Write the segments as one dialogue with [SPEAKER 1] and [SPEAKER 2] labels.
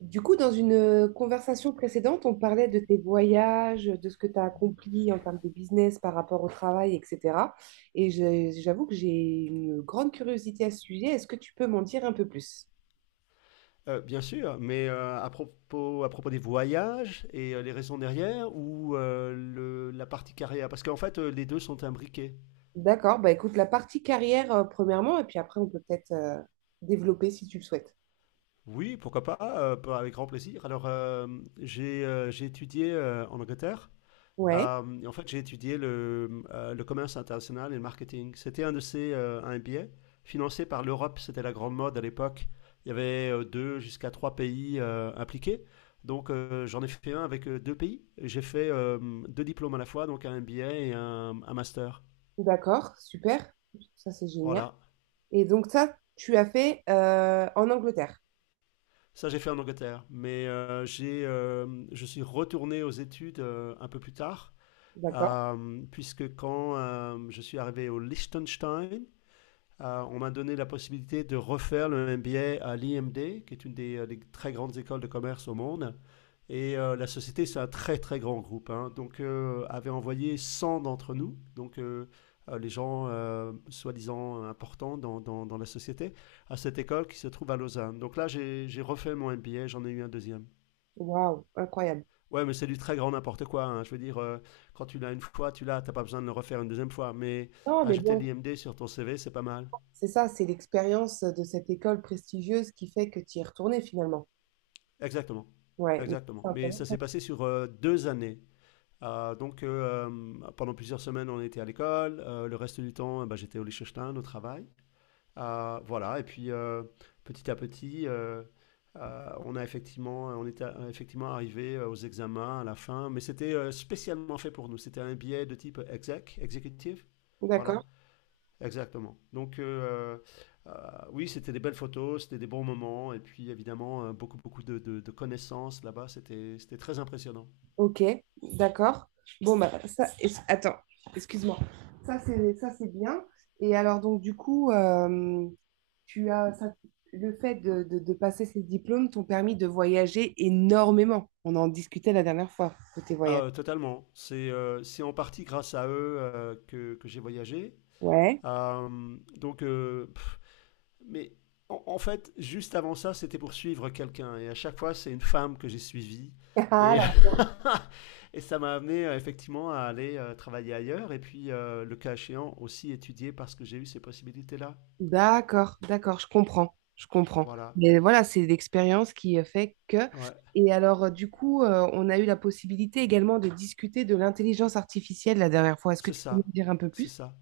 [SPEAKER 1] Du coup, dans une conversation précédente, on parlait de tes voyages, de ce que tu as accompli en termes de business par rapport au travail, etc. J'avoue que j'ai une grande curiosité à ce sujet. Est-ce que tu peux m'en dire un peu plus?
[SPEAKER 2] Bien sûr, mais à propos des voyages et les raisons derrière ou la partie carrière, parce qu'en fait les deux sont imbriqués.
[SPEAKER 1] D'accord, bah écoute, la partie carrière, premièrement, et puis après, on peut peut-être développer si tu le souhaites.
[SPEAKER 2] Oui, pourquoi pas, pas avec grand plaisir. Alors, j'ai étudié en Angleterre.
[SPEAKER 1] Ouais,
[SPEAKER 2] Et en fait, j'ai étudié le commerce international et le marketing. C'était un de ces un MBA financé par l'Europe. C'était la grande mode à l'époque. Il y avait deux jusqu'à trois pays impliqués. J'en ai fait un avec deux pays. J'ai fait deux diplômes à la fois, donc un MBA et un master.
[SPEAKER 1] d'accord, super, ça c'est génial.
[SPEAKER 2] Voilà.
[SPEAKER 1] Et donc ça, tu as fait en Angleterre,
[SPEAKER 2] Ça, j'ai fait en Angleterre. Mais je suis retourné aux études un peu plus tard,
[SPEAKER 1] d'accord?
[SPEAKER 2] puisque quand je suis arrivé au Liechtenstein. On m'a donné la possibilité de refaire le MBA à l'IMD, qui est une des très grandes écoles de commerce au monde. Et la société, c'est un très très grand groupe, hein. Avait envoyé 100 d'entre nous, donc les gens soi-disant importants dans la société, à cette école qui se trouve à Lausanne. Donc là, j'ai refait mon MBA, j'en ai eu un deuxième.
[SPEAKER 1] Waouh, incroyable.
[SPEAKER 2] Ouais, mais c'est du très grand n'importe quoi, hein. Je veux dire, quand tu l'as une fois, tu l'as, t'as pas besoin de le refaire une deuxième fois. Mais
[SPEAKER 1] Non, mais
[SPEAKER 2] ajouter
[SPEAKER 1] bon,
[SPEAKER 2] l'IMD sur ton CV, c'est pas mal.
[SPEAKER 1] c'est ça, c'est l'expérience de cette école prestigieuse qui fait que tu y es retourné finalement.
[SPEAKER 2] Exactement,
[SPEAKER 1] Ouais, mais
[SPEAKER 2] exactement.
[SPEAKER 1] c'est
[SPEAKER 2] Mais ça
[SPEAKER 1] intéressant.
[SPEAKER 2] s'est passé sur 2 années. Pendant plusieurs semaines, on était à l'école. Le reste du temps, bah, j'étais au Liechtenstein, au travail. Voilà. Et puis, petit à petit, on était effectivement arrivé aux examens à la fin. Mais c'était spécialement fait pour nous. C'était un billet de type exec, executive. Voilà.
[SPEAKER 1] D'accord,
[SPEAKER 2] Exactement. Euh, oui, c'était des belles photos, c'était des bons moments, et puis évidemment, beaucoup, beaucoup de connaissances là-bas, c'était très impressionnant.
[SPEAKER 1] ok, d'accord. Attends, excuse-moi. Ça, c'est bien. Et alors, donc, du coup, tu as ça- le fait de passer ces diplômes t'ont permis de voyager énormément. On en discutait la dernière fois de tes
[SPEAKER 2] Ah,
[SPEAKER 1] voyages.
[SPEAKER 2] totalement. C'est en partie grâce à eux que j'ai voyagé.
[SPEAKER 1] Ouais.
[SPEAKER 2] Euh, donc, euh, pff, mais en fait, juste avant ça, c'était pour suivre quelqu'un, et à chaque fois, c'est une femme que j'ai suivie. Et,
[SPEAKER 1] Ah,
[SPEAKER 2] et ça m'a amené effectivement à aller travailler ailleurs et puis le cas échéant aussi étudier parce que j'ai eu ces possibilités-là.
[SPEAKER 1] d'accord, d'accord, je comprends, je comprends.
[SPEAKER 2] Voilà,
[SPEAKER 1] Mais voilà, c'est l'expérience qui fait que...
[SPEAKER 2] ouais,
[SPEAKER 1] Et alors, du coup, on a eu la possibilité également de discuter de l'intelligence artificielle la dernière fois. Est-ce que
[SPEAKER 2] c'est
[SPEAKER 1] tu peux nous
[SPEAKER 2] ça,
[SPEAKER 1] dire un peu
[SPEAKER 2] c'est
[SPEAKER 1] plus?
[SPEAKER 2] ça.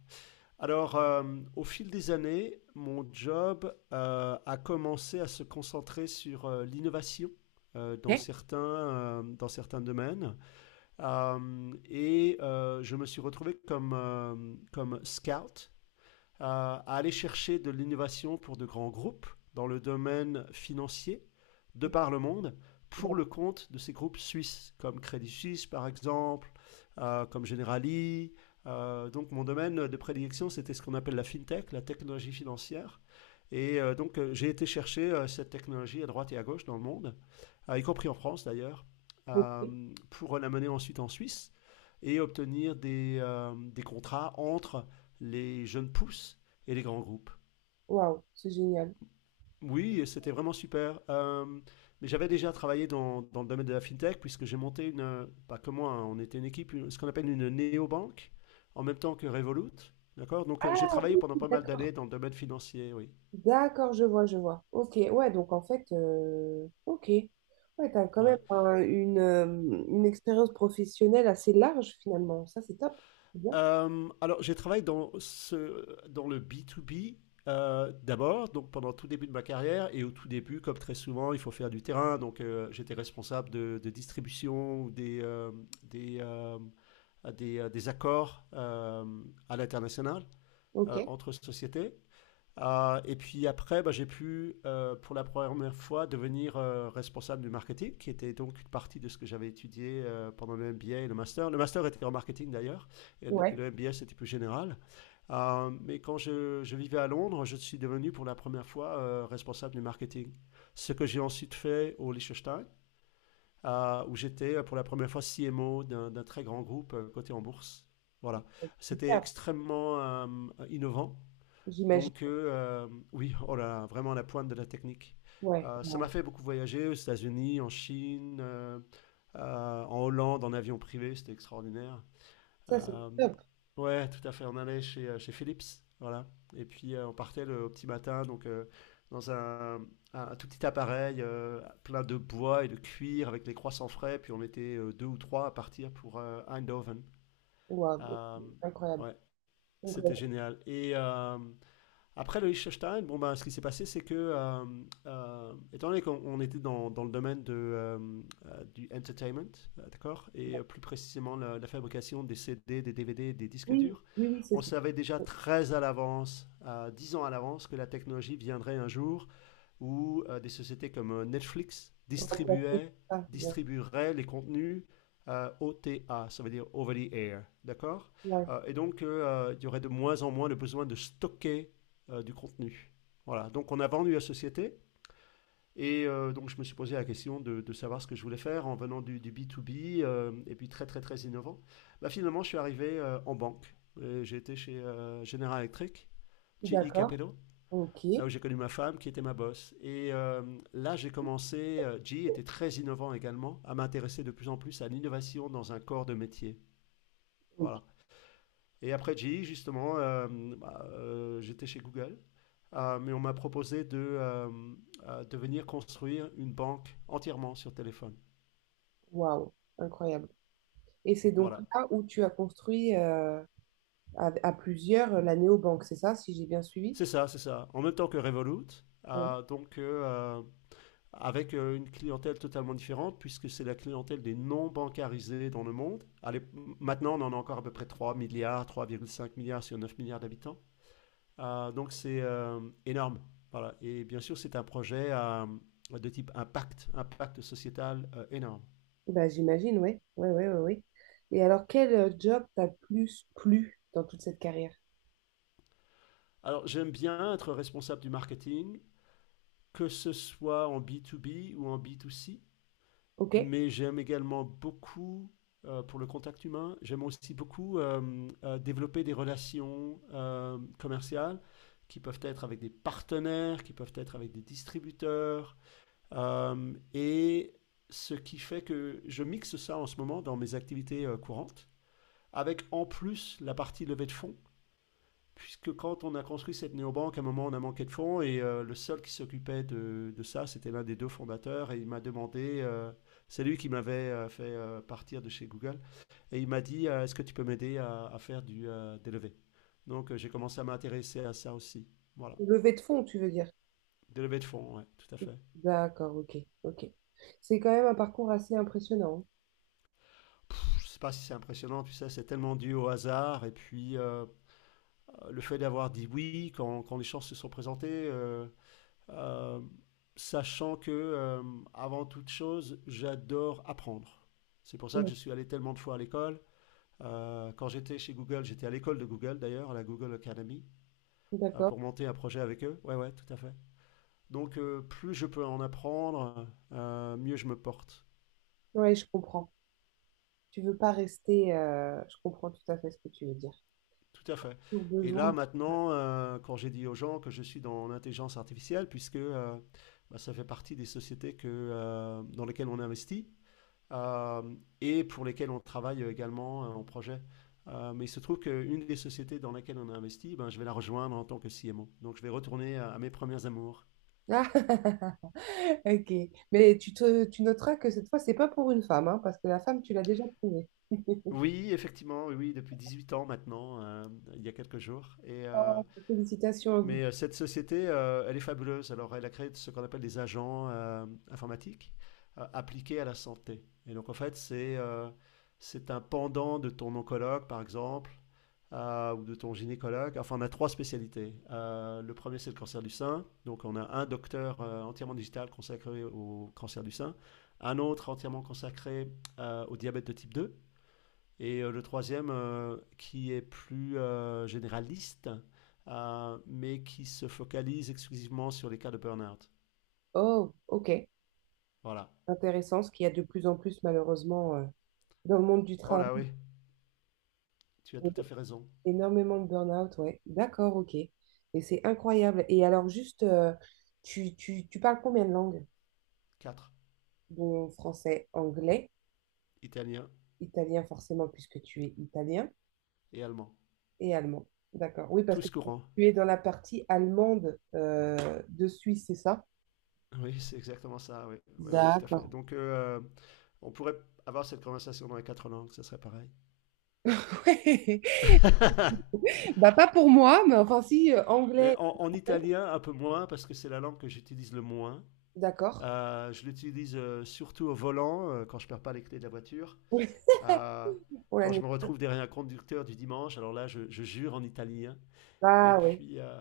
[SPEAKER 2] Alors, au fil des années, mon job a commencé à se concentrer sur l'innovation
[SPEAKER 1] Ok.
[SPEAKER 2] dans certains domaines. Et je me suis retrouvé comme scout à aller chercher de l'innovation pour de grands groupes dans le domaine financier de par le monde pour
[SPEAKER 1] D'accord,
[SPEAKER 2] le compte de ces groupes suisses, comme Crédit Suisse par exemple, comme Generali. Donc mon domaine de prédilection, c'était ce qu'on appelle la fintech, la technologie financière. Et j'ai été chercher cette technologie à droite et à gauche dans le monde, y compris en France d'ailleurs,
[SPEAKER 1] ok,
[SPEAKER 2] pour l'amener ensuite en Suisse et obtenir des contrats entre les jeunes pousses et les grands groupes.
[SPEAKER 1] waouh, c'est génial.
[SPEAKER 2] Oui, c'était vraiment super. Mais j'avais déjà travaillé dans le domaine de la fintech, puisque j'ai monté pas que moi, hein, on était une équipe, ce qu'on appelle une néobanque, en même temps que Revolut. D'accord? J'ai
[SPEAKER 1] Ah,
[SPEAKER 2] travaillé pendant pas mal
[SPEAKER 1] d'accord,
[SPEAKER 2] d'années dans le domaine financier, oui.
[SPEAKER 1] d'accord, je vois, je vois. Ok, ouais, donc en fait, ok, ouais, t'as quand même
[SPEAKER 2] Ouais.
[SPEAKER 1] un- une expérience professionnelle assez large finalement. Ça, c'est top. C'est bien.
[SPEAKER 2] Alors, j'ai travaillé dans le B2B d'abord, donc pendant tout début de ma carrière, et au tout début, comme très souvent, il faut faire du terrain. J'étais responsable de distribution ou des, euh, des accords à l'international
[SPEAKER 1] Ok,
[SPEAKER 2] entre sociétés. Et puis après, bah, j'ai pu, pour la première fois, devenir responsable du marketing, qui était donc une partie de ce que j'avais étudié pendant le MBA et le master. Le master était en marketing d'ailleurs, et le et
[SPEAKER 1] ouais,
[SPEAKER 2] le MBA c'était plus général. Mais quand je vivais à Londres, je suis devenu pour la première fois responsable du marketing. Ce que j'ai ensuite fait au Liechtenstein, où j'étais pour la première fois CMO d'un très grand groupe coté en bourse. Voilà, c'était
[SPEAKER 1] super,
[SPEAKER 2] extrêmement innovant.
[SPEAKER 1] j'imagine.
[SPEAKER 2] Oui, oh là là, vraiment à la pointe de la technique.
[SPEAKER 1] Ouais,
[SPEAKER 2] Ça m'a
[SPEAKER 1] ouais.
[SPEAKER 2] fait beaucoup voyager aux États-Unis, en Chine, en Hollande, en avion privé, c'était extraordinaire.
[SPEAKER 1] Ça, c'est
[SPEAKER 2] Euh,
[SPEAKER 1] top.
[SPEAKER 2] ouais, tout à fait, on allait chez Philips, voilà. Et puis on partait au petit matin, dans un tout petit appareil plein de bois et de cuir avec des croissants frais, puis on était deux ou trois à partir pour Eindhoven.
[SPEAKER 1] Waouh,
[SPEAKER 2] Euh,
[SPEAKER 1] incroyable.
[SPEAKER 2] ouais, c'était
[SPEAKER 1] Incroyable.
[SPEAKER 2] génial. Après le Liechtenstein, bon, ben, ce qui s'est passé, c'est que, étant donné qu'on était dans le domaine du entertainment, d'accord, et plus précisément la fabrication des CD, des DVD, des disques
[SPEAKER 1] Oui,
[SPEAKER 2] durs,
[SPEAKER 1] oui, oui, c'est
[SPEAKER 2] on
[SPEAKER 1] ça.
[SPEAKER 2] savait déjà très à l'avance, 10 ans à l'avance, que la technologie viendrait un jour où des sociétés comme Netflix
[SPEAKER 1] Remplacer ça, bien.
[SPEAKER 2] distribueraient les contenus OTA, ça veut dire over the air, d'accord.
[SPEAKER 1] Ouais.
[SPEAKER 2] Et donc, il y aurait de moins en moins le besoin de stocker du contenu. Voilà, donc on a vendu la société. Et donc je me suis posé la question de savoir ce que je voulais faire en venant du B2B et puis très très très innovant. Bah, finalement je suis arrivé en banque. Et j'ai été chez General Electric, GE
[SPEAKER 1] D'accord.
[SPEAKER 2] Capital,
[SPEAKER 1] Ok.
[SPEAKER 2] là où j'ai connu ma femme, qui était ma boss. Et là, j'ai commencé, G était très innovant également, à m'intéresser de plus en plus à l'innovation dans un corps de métier.
[SPEAKER 1] Ok.
[SPEAKER 2] Voilà. Et après G, justement, j'étais chez Google, mais on m'a proposé de venir construire une banque entièrement sur téléphone.
[SPEAKER 1] Waouh, incroyable. Et c'est donc
[SPEAKER 2] Voilà.
[SPEAKER 1] là où tu as construit à, à plusieurs, la néobanque, c'est ça, si j'ai bien suivi?
[SPEAKER 2] C'est ça, c'est ça. En même temps que Revolut.
[SPEAKER 1] Ouais.
[SPEAKER 2] Euh, donc, euh, Avec une clientèle totalement différente, puisque c'est la clientèle des non bancarisés dans le monde. Allez, maintenant, on en a encore à peu près 3 milliards, 3,5 milliards sur 9 milliards d'habitants. Donc c'est énorme. Voilà. Et bien sûr, c'est un projet de type impact, impact sociétal énorme.
[SPEAKER 1] Bah, j'imagine, ouais. Ouais, ouais, ouais, ouais. Et alors, quel job t'a plus plu dans toute cette carrière?
[SPEAKER 2] Alors j'aime bien être responsable du marketing, que ce soit en B2B ou en B2C.
[SPEAKER 1] Ok.
[SPEAKER 2] Mais j'aime également beaucoup, pour le contact humain, j'aime aussi beaucoup développer des relations commerciales qui peuvent être avec des partenaires, qui peuvent être avec des distributeurs. Et ce qui fait que je mixe ça en ce moment dans mes activités courantes, avec en plus la partie levée de fonds, puisque quand on a construit cette néobanque, à un moment, on a manqué de fonds et le seul qui s'occupait de ça, c'était l'un des deux fondateurs et il m'a demandé, c'est lui qui m'avait fait partir de chez Google, et il m'a dit, est-ce que tu peux m'aider à faire des levées. J'ai commencé à m'intéresser à ça aussi. Voilà,
[SPEAKER 1] Levée de fonds, tu veux dire?
[SPEAKER 2] des levées de fonds, ouais, tout à fait.
[SPEAKER 1] D'accord, ok, ok. C'est quand même un parcours assez impressionnant.
[SPEAKER 2] Je ne sais pas si c'est impressionnant, tu sais, c'est tellement dû au hasard et puis le fait d'avoir dit oui quand les chances se sont présentées. Euh, Sachant que, avant toute chose, j'adore apprendre. C'est pour ça que
[SPEAKER 1] Hein.
[SPEAKER 2] je suis allé tellement de fois à l'école. Quand j'étais chez Google, j'étais à l'école de Google d'ailleurs, à la Google Academy,
[SPEAKER 1] D'accord.
[SPEAKER 2] pour monter un projet avec eux. Ouais, ouais, tout à fait. Plus je peux en apprendre, mieux je me porte.
[SPEAKER 1] Oui, je comprends. Tu veux pas rester. Je comprends tout à fait ce que tu veux dire.
[SPEAKER 2] Tout à fait.
[SPEAKER 1] Au
[SPEAKER 2] Et
[SPEAKER 1] besoin.
[SPEAKER 2] là, maintenant, quand j'ai dit aux gens que je suis dans l'intelligence artificielle, puisque bah, ça fait partie des sociétés dans lesquelles on investit, euh, et pour lesquels on travaille également en projet. Mais il se trouve qu'une des sociétés dans laquelle on a investi, ben, je vais la rejoindre en tant que CMO. Donc je vais retourner à mes premiers amours.
[SPEAKER 1] Ah, ok. Mais tu noteras que cette fois, c'est pas pour une femme, hein, parce que la femme, tu l'as déjà trouvée.
[SPEAKER 2] Oui, effectivement, oui, oui, depuis 8 ans maintenant, il y a quelques jours.
[SPEAKER 1] Félicitations à vous.
[SPEAKER 2] Mais cette société, elle est fabuleuse. Alors, elle a créé ce qu'on appelle des agents informatiques appliqués à la santé. Et donc, en fait, c'est un pendant de ton oncologue, par exemple, ou de ton gynécologue. Enfin, on a trois spécialités. Le premier, c'est le cancer du sein. Donc, on a un docteur entièrement digital consacré au cancer du sein, un autre entièrement consacré au diabète de type 2. Et le troisième, qui est plus généraliste, mais qui se focalise exclusivement sur les cas de burn-out.
[SPEAKER 1] Oh, ok.
[SPEAKER 2] Voilà.
[SPEAKER 1] Intéressant, ce qu'il y a de plus en plus, malheureusement, dans le monde du
[SPEAKER 2] Oh
[SPEAKER 1] travail.
[SPEAKER 2] là oui, tu as tout à fait raison.
[SPEAKER 1] Énormément de burn-out, ouais. D'accord, ok. Mais c'est incroyable. Et alors, juste, tu parles combien de langues?
[SPEAKER 2] Quatre,
[SPEAKER 1] Bon, français, anglais.
[SPEAKER 2] italien
[SPEAKER 1] Italien, forcément, puisque tu es italien
[SPEAKER 2] et allemand.
[SPEAKER 1] et allemand. D'accord. Oui, parce que
[SPEAKER 2] Tous courants.
[SPEAKER 1] tu es dans la partie allemande de Suisse, c'est ça?
[SPEAKER 2] Oui, c'est exactement ça, oui, oui, oui tout à fait.
[SPEAKER 1] D'accord.
[SPEAKER 2] On pourrait avoir cette conversation dans les quatre langues, ça serait pareil.
[SPEAKER 1] Ouais. Bah, pas pour moi, mais enfin, si,
[SPEAKER 2] Mais
[SPEAKER 1] anglais.
[SPEAKER 2] en
[SPEAKER 1] Français.
[SPEAKER 2] italien, un peu moins, parce que c'est la langue que j'utilise le moins.
[SPEAKER 1] D'accord.
[SPEAKER 2] Je l'utilise surtout au volant, quand je ne perds pas les clés de la voiture.
[SPEAKER 1] Oui.
[SPEAKER 2] Euh,
[SPEAKER 1] Pour
[SPEAKER 2] Quand je
[SPEAKER 1] l'année.
[SPEAKER 2] me retrouve derrière un conducteur du dimanche, alors là, je jure en italien. Et
[SPEAKER 1] Ah, oui.
[SPEAKER 2] puis,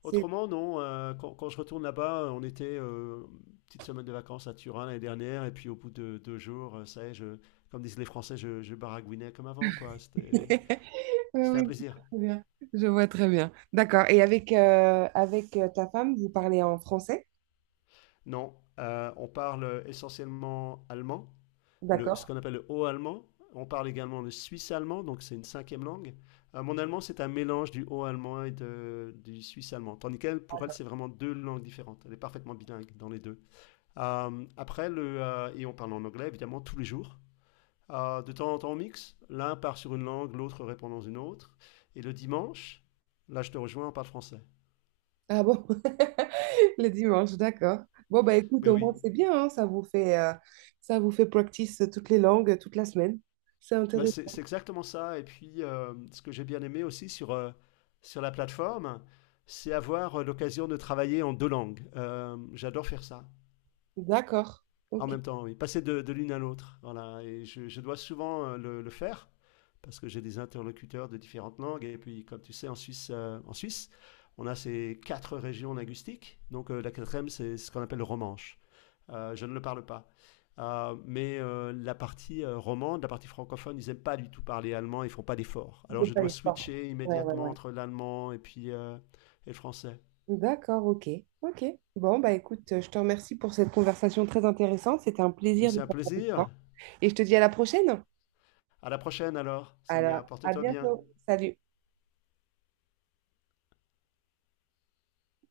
[SPEAKER 1] C'est-
[SPEAKER 2] autrement, non. Quand je retourne là-bas, on était une petite semaine de vacances à Turin l'année dernière. Et puis, au bout de 2 jours, ça y est, comme disent les Français, je baragouinais comme avant, quoi. C'était, c'était
[SPEAKER 1] Oui, oui,
[SPEAKER 2] un
[SPEAKER 1] je
[SPEAKER 2] plaisir.
[SPEAKER 1] vois très bien. Je vois très bien. D'accord. Et avec, euh, avec, ta femme, vous parlez en français?
[SPEAKER 2] Non, on parle essentiellement allemand, ce
[SPEAKER 1] D'accord.
[SPEAKER 2] qu'on appelle le haut allemand. On parle également le suisse allemand, donc c'est une cinquième langue. Mon allemand, c'est un mélange du haut allemand du suisse allemand. Tandis qu'elle, pour elle, c'est vraiment deux langues différentes. Elle est parfaitement bilingue dans les deux. Et on parle en anglais, évidemment, tous les jours. De temps en temps, on mixe. L'un part sur une langue, l'autre répond dans une autre. Et le dimanche, là, je te rejoins, on parle français.
[SPEAKER 1] Ah bon? Le dimanche, d'accord. Bon, bah écoute,
[SPEAKER 2] Mais
[SPEAKER 1] au moins
[SPEAKER 2] oui,
[SPEAKER 1] c'est bien, hein, ça vous fait practice toutes les langues, toute la semaine. C'est
[SPEAKER 2] bah, c'est
[SPEAKER 1] intéressant.
[SPEAKER 2] exactement ça. Et puis, ce que j'ai bien aimé aussi sur la plateforme, c'est avoir l'occasion de travailler en deux langues. J'adore faire ça.
[SPEAKER 1] D'accord.
[SPEAKER 2] En
[SPEAKER 1] Ok.
[SPEAKER 2] même temps, oui. Passer de l'une à l'autre. Voilà. Et je dois souvent le faire parce que j'ai des interlocuteurs de différentes langues. Et puis, comme tu sais, en Suisse on a ces quatre régions linguistiques. La quatrième, c'est ce qu'on appelle le romanche. Je ne le parle pas. Mais la partie romande, la partie francophone, ils n'aiment pas du tout parler allemand, ils ne font pas d'efforts.
[SPEAKER 1] Je
[SPEAKER 2] Alors
[SPEAKER 1] fais
[SPEAKER 2] je
[SPEAKER 1] pas
[SPEAKER 2] dois
[SPEAKER 1] l'effort.
[SPEAKER 2] switcher
[SPEAKER 1] Ouais, ouais,
[SPEAKER 2] immédiatement
[SPEAKER 1] ouais.
[SPEAKER 2] entre l'allemand et le français.
[SPEAKER 1] D'accord, ok. Ok. Bon, bah écoute, je te remercie pour cette conversation très intéressante. C'était un
[SPEAKER 2] Mais
[SPEAKER 1] plaisir de
[SPEAKER 2] c'est un
[SPEAKER 1] parler avec
[SPEAKER 2] plaisir.
[SPEAKER 1] toi. Et je te dis à la prochaine.
[SPEAKER 2] À la prochaine alors, Sonia,
[SPEAKER 1] Alors, à
[SPEAKER 2] porte-toi bien.
[SPEAKER 1] bientôt. Salut.